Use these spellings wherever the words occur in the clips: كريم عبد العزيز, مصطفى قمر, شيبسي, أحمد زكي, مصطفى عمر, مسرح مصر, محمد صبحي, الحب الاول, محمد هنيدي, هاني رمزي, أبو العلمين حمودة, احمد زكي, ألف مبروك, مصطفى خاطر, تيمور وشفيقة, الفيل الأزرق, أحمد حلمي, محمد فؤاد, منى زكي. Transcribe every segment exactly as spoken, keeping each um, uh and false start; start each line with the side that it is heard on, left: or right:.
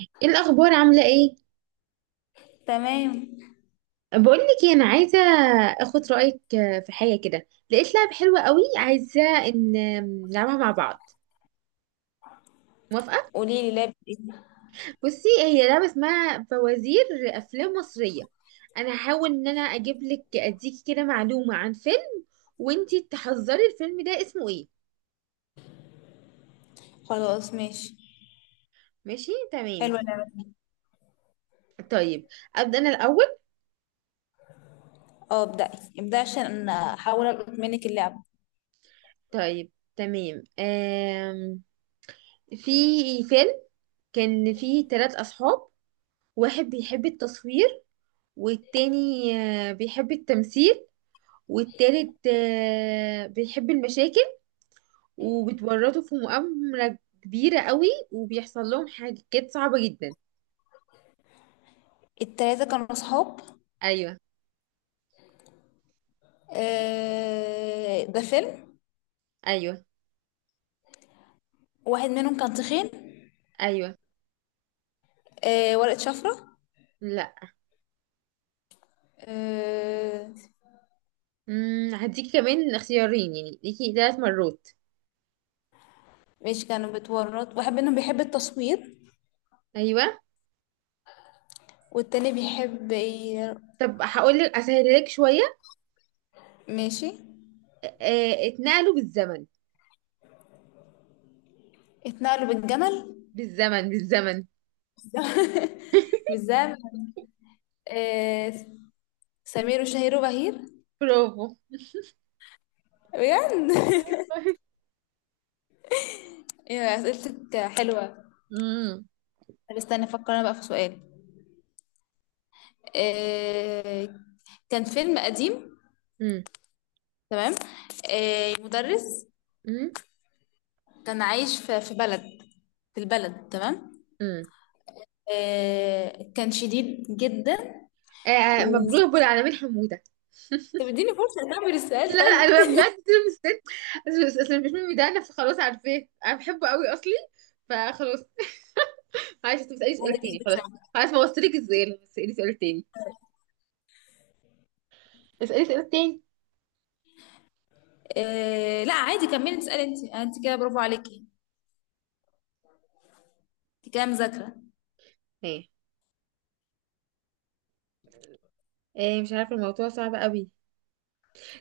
right: ايه الاخبار؟ عامله ايه؟
left: تمام.
right: بقول لك انا عايزه اخد رايك، آه، في حاجه كده. لقيت لعبه حلوه قوي، عايزه ان نلعبها مع بعض. موافقه؟
left: قولي لي لعبة ايه؟
right: بصي، هي لعبه اسمها فوازير افلام مصريه. انا هحاول ان انا اجيب لك، اديكي كده معلومه عن فيلم وانتي تحذري الفيلم ده اسمه ايه.
left: خلاص، ماشي.
right: ماشي تمام.
left: حلوة اللعبة دي.
right: طيب، ابدا انا الاول.
left: اه، ابدأي. ابدأي عشان أنا احاول القط منك اللعبة.
right: طيب تمام. آم... في فيلم كان فيه ثلاث اصحاب. واحد بيحب التصوير، والتاني آه، بيحب التمثيل، والتالت آه، بيحب المشاكل وبتورطه في مؤامرة كبيرة قوي، وبيحصل لهم حاجات صعبة جدا.
left: التلاتة كانوا صحاب؟
right: أيوة.
left: آه، ده فيلم.
right: أيوة.
left: واحد منهم كان تخين؟
right: أيوة.
left: آه، ورقة شفرة؟
right: لا.
left: آه.
right: مم، هديكي كمان اختيارين، يعني ليكي ثلاث مرات.
left: ماشي، كانوا بتورط. واحد منهم بيحب التصوير
right: أيوة.
left: والتاني بيحب ي-
right: طب هقول لك أسهلك شوية.
left: ماشي.
right: آه، اتنقلوا بالزمن.
left: اتنقلوا بالجمل؟
right: بالزمن، بالزمن.
left: بالزمن. آه. سمير وشهير وبهير.
right: برافو.
left: بجد. ايوه، اسئلتك حلوه.
right: مم.
left: طب استنى افكر انا بقى في سؤال. آه، كان فيلم قديم.
right: مم.
left: تمام. آه، مدرس.
right: مم.
left: كان عايش في في بلد. في البلد، تمام.
right: مم.
left: آه، كان شديد جدا.
right: آه، مبروك
left: وفي...
right: أبو العلمين حمودة.
left: طب اديني فرصه اكمل
right: لا
left: السؤال، طيب.
right: لا، انا بجد مستني. اصل أصل مش ميمي ده، انا خلاص عارفاه، انا بحبه قوي اصلي. فخلاص. معلش، انت بتسالي سؤال
left: عندك
right: تاني.
left: عندك
right: خلاص.
left: سؤال.
right: خلاص، ما وصلتلك ازاي، بس اسالي سؤال تاني. اسالي سؤال تاني.
left: آه، لا عادي، كملي تسالي. انت انت كده برافو عليكي. انت كده مذاكره.
right: ايه؟ ايه؟ مش عارفه، الموضوع صعب قوي.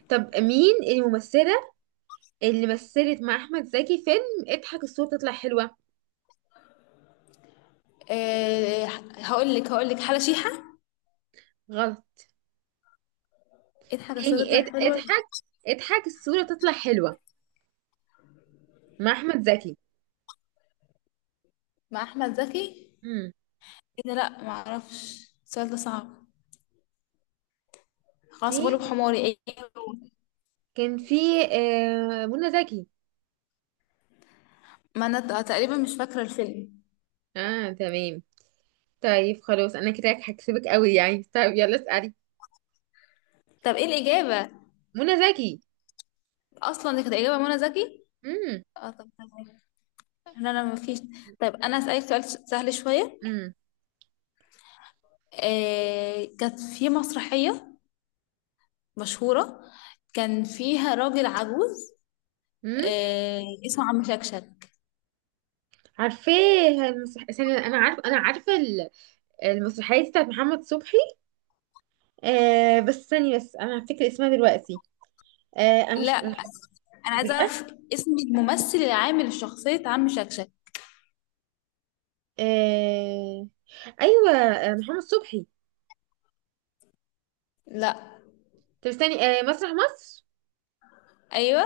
right: طب مين الممثله اللي مثلت مع احمد زكي فيلم اضحك الصوره تطلع حلوه؟
left: آه، هقول لك هقول لك حاجه شيحه.
right: غلط.
left: اضحك الصوت
right: تاني.
left: تطلع
right: اض-
left: حلوه.
right: اضحك اضحك الصوره تطلع حلوه. مع احمد زكي.
left: مع احمد زكي.
right: امم
left: ايه ده؟ لا معرفش، السؤال ده صعب. خلاص، غلب
right: تاني.
left: حماري، ايه؟ هو؟
right: كان في آه منى زكي.
left: ما انا ت- تقريبا مش فاكرة الفيلم.
right: اه تمام. طيب خلاص، انا كده هكسبك قوي يعني. طيب يلا اسألي.
left: طب ايه الإجابة؟
right: منى زكي.
left: اصلا دي كانت إجابة منى زكي.
right: امم.
left: اه، طب تمام. لا، لا، مفيش. طيب انا أسألك سؤال س- سهل شوية.
right: امم.
left: آه، كانت في مسرحية مشهورة. كان فيها راجل عجوز.
right: امم.
left: آه. اسمه عم شكشك.
right: عارفاه. المسرح... ثانية، انا عارف انا عارفه ال- المسرحيه دي بتاعت محمد صبحي. آه بس ثانية، بس انا هفتكر اسمها دلوقتي. آه، انا
left: لا،
right: مش.
left: انا عايزة
right: بجد.
left: اعرف اسم الممثل اللي عامل شخصية عم شكشك.
right: آه ايوه، آه محمد صبحي.
left: لا.
right: طب استني، آه مسرح مصر.
left: ايوه.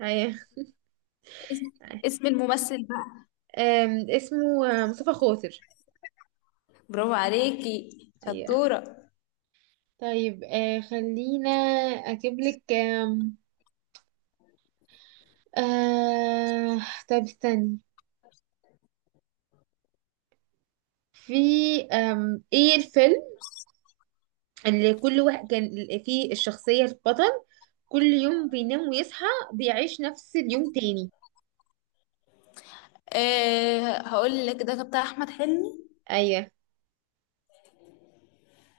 right: ايوه.
left: اسم اسم الممثل بقى.
right: آم، اسمه آه، مصطفى خاطر.
left: برافو عليكي.
right: ايوه.
left: شطورة.
right: طيب، آه خلينا اجيب لك. آه... طب استني. في آم... ايه الفيلم اللي كل واحد كان ال- فيه الشخصية البطل، كل يوم بينام ويصحى، بيعيش نفس اليوم تاني؟
left: أه، هقول لك ده بتاع أحمد حلمي.
right: ايوه.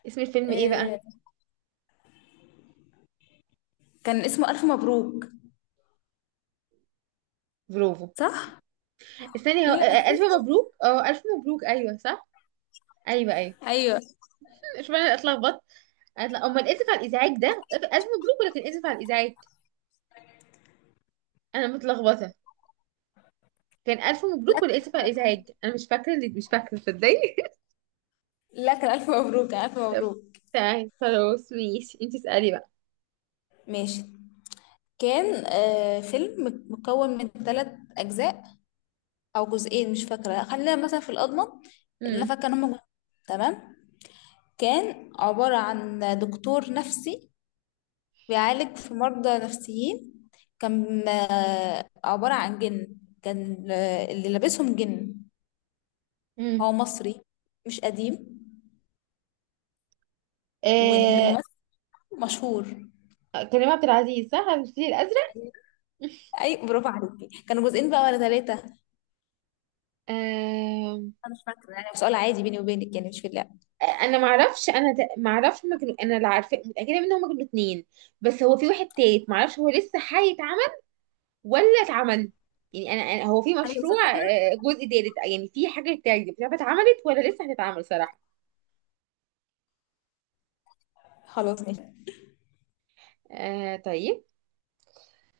right: اسم الفيلم ايه بقى؟
left: أه، كان اسمه ألف مبروك.
right: برافو.
left: صح؟
right: استني، هو... آه،
left: يا.
right: آه، ألف مبروك. اه، ألف مبروك، ايوه صح. ايوه ايوه.
left: أيوه.
right: مش انا اتلخبطت. أتل- امال اسف على الازعاج ده ألف مبروك ولا كان اسف على الازعاج؟ انا متلخبطة. كان ألف مبروك
left: لا،
right: ولا اسف على الازعاج؟ انا مش فاكرة، اللي مش فاكرة تصدقي.
left: لا، كان ألف مبروك، كان ألف مبروك.
right: تمام خلاص ماشي، انت اسألي بقى.
left: ماشي. كان أه فيلم مكون من ثلاث أجزاء أو جزئين، مش فاكرة، خلينا مثلا في الأضمن. اللي أنا
right: امم.
left: فاكرة إن هما جزئين، تمام. كان عبارة عن دكتور نفسي بيعالج في مرضى نفسيين. كان آه، عبارة عن جن. كان آه، اللي لابسهم جن.
right: مم.
left: هو مصري، مش قديم.
right: آه...
left: والممثل مشهور.
right: كريم عبد العزيز، صح؟ على الفيل الأزرق.
left: اي، برافو عليكي. كانوا جزئين بقى ولا ثلاثة؟
right: آه...
left: انا مش فاكرة، يعني سؤال عادي بيني وبينك، يعني مش في اللعبة.
right: انا معرفش انا ت- معرفش هما كانوا. انا اللي عارفه متاكده ان هما كانوا اتنين، بس هو في واحد تالت، معرفش هو لسه هيتعمل ولا اتعمل. يعني انا أنا- هو في
left: ايوه، صح
right: مشروع،
left: كده.
right: آه، جزء تالت، يعني في حاجه تالت، مش عارفه اتعملت ولا لسه هتتعمل صراحه.
left: خلاص، ماشي.
right: آه طيب،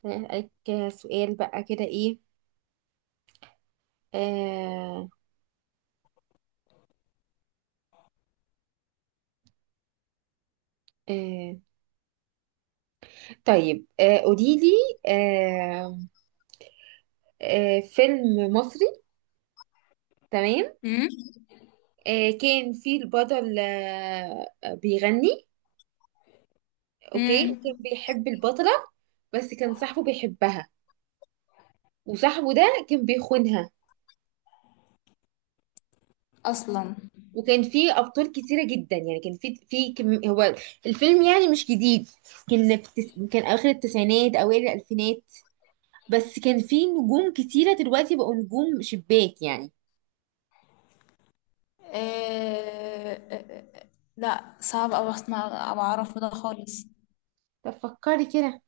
right: هسألك سؤال بقى كده. ايه. آه آه طيب، آه، قولي لي، آه، آه، فيلم مصري، تمام.
left: امم.
right: آه، كان فيه البطل آه، بيغني. اوكي. وكان
left: امم.
right: بيحب البطلة، بس كان صاحبه بيحبها، وصاحبه ده كان بيخونها.
left: اصلا.
right: وكان فيه أبطال كتيرة جدا يعني، كان فيه في كم هو الفيلم، يعني مش جديد. كان في التس... كان آخر التسعينات أوائل الألفينات، بس كان فيه نجوم كتيرة دلوقتي بقوا نجوم شباك يعني.
left: آه. آه، آه، آه. لا، صعب اوي اصلا أبقى اعرف ده خالص.
right: طب فكري كده.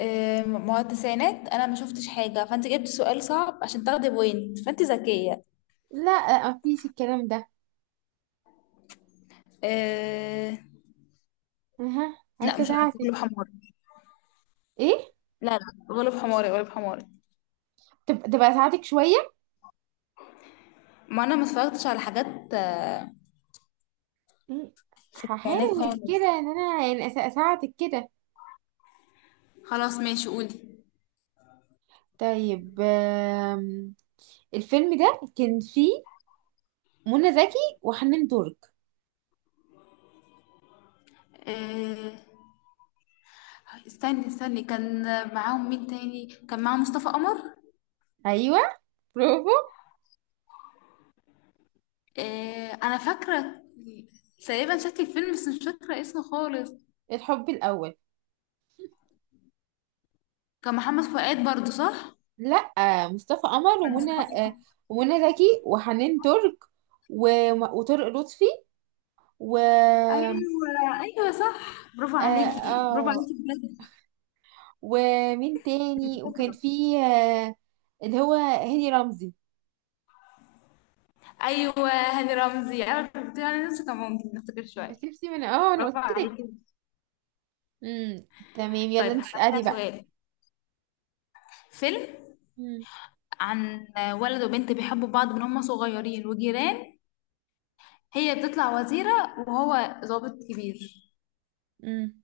left: آم، ما هو التسعينات انا ما شفتش حاجه، فانت جبت سؤال صعب عشان تاخدي بوينت، فانت ذكيه.
right: لا، آه، مفيش الكلام ده.
left: آه.
right: اها،
left: لا،
right: عايزه
left: مش عارفه،
right: اساعدك.
left: غلب حماري.
right: ايه.
left: لا، لا، غلب حماري، غلب حماري.
right: تب- تبقى اساعدك شويه.
left: ما انا ما اتفرجتش على حاجات آه،
right: مم.
left: تسعينات
right: هحاول كده
left: خالص.
right: ان انا يعني أس- اساعدك كده.
left: خلاص، ماشي، قولي.
right: طيب، آم، الفيلم ده كان فيه منى زكي وحنان ترك.
left: آه. استني، استني. كان معاهم مين تاني؟ كان معاهم مصطفى قمر.
right: ايوه. برافو.
left: آه، انا فاكره تقريبا شكل الفيلم بس مش فاكره اسمه خالص.
right: الحب الاول.
left: كان محمد فؤاد برضو، صح؟
right: لا، مصطفى قمر
left: كان
right: ومنى آه،
left: مصطفى.
right: ومنى زكي وحنان ترك وم- وطارق لطفي و آه
left: ايوه، ايوه، صح. برافو عليكي، برافو
right: آه،
left: عليكي بجد.
right: ومين تاني، وكان
left: شاطرة.
right: فيه آه، اللي هو هاني رمزي.
left: ايوه، هاني رمزي، انا كنت انا نفسي كان ممكن نفتكر شويه.
right: شيبسي من اه انا
left: برافو
right: قلت لك.
left: عليكي.
right: امم. تمام يلا،
left: طيب،
right: انت
left: هسألك بقى
right: اسألي بقى.
left: سؤال. فيلم
right: امم.
left: عن ولد وبنت بيحبوا بعض من هما صغيرين وجيران. هي بتطلع وزيرة وهو ضابط كبير.
right: امم.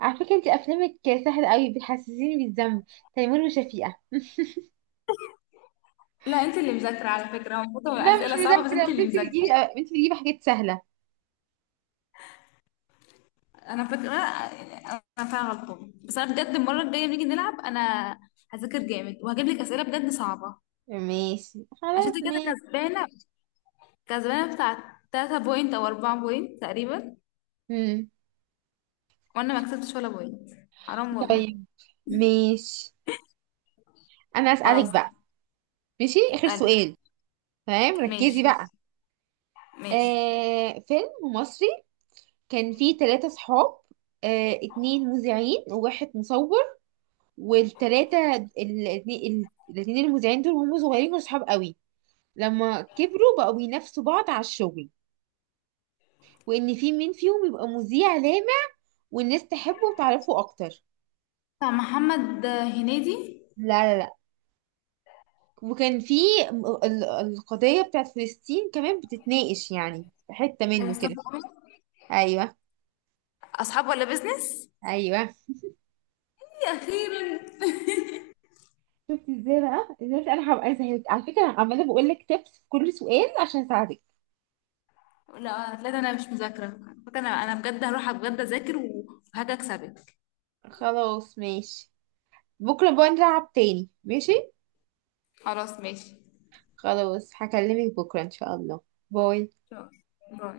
right: على فكرة، انت افلامك سهلة قوي، بتحسسيني بالذنب. تيمور وشفيقة.
left: لا، انت اللي مذاكرة على فكرة. هو المفروض
right: لا
left: تبقى
right: مش
left: اسئلة صعبة، بس
right: مذاكرة،
left: انت
right: بس
left: اللي
right: انت
left: مذاكرة.
right: بتجيبي انت بتجيبي حاجات سهلة.
left: انا فاكرة. انا فعلا غلطانة، بس انا بجد، المرة الجاية نيجي نلعب انا هذاكر جامد وهجيب لك اسئلة بجد صعبة.
right: ماشي
left: عشان انت
right: خلاص
left: كده
right: ماشي.
left: كسبانه. كسبانه بتاع تلاتة بوينت او اربعة بوينت تقريبا.
right: امم.
left: وانا ما كسبتش ولا بوينت. حرام والله.
right: طيب ماشي، انا اسألك
left: خلاص.
right: بقى. ماشي اخر
left: اسالي.
right: سؤال. تمام ركزي
left: ماشي،
right: بقى.
left: ماشي.
right: آه فيلم مصري كان فيه ثلاثة صحاب. آه اتنين مذيعين وواحد مصور. والتلاتة ال- الاتنين الاتنين المذيعين دول، وهم صغيرين كانوا صحاب قوي. لما كبروا بقوا بينافسوا بعض على الشغل، وان في مين فيهم يبقى مذيع لامع والناس تحبه وتعرفه اكتر.
left: بتاع محمد هنيدي؟
right: لا لا لا. وكان في م- ال- القضية بتاعت فلسطين كمان بتتناقش، يعني في حتة
left: أيوة،
right: منه
left: مصطفى
right: كده.
left: عمر.
right: ايوه.
left: اصحاب ولا بيزنس؟
right: ايوه.
left: إيه، اخيرا.
right: شفت ازاي بقى ازاي، انا هبقى سهلت على فكرة، انا عمالة بقول لك تبس في كل سؤال عشان اساعدك.
left: لا، لا، ده انا مش مذاكره فاكرة. انا انا بجد هروح بجد اذاكر وهاجي اكسبك.
right: خلاص ماشي. بكرة بقى نلعب تاني، ماشي.
left: خلاص، ماشي.
right: خلاص هكلمك بكرة إن شاء الله. باي.
left: شكراً. باي.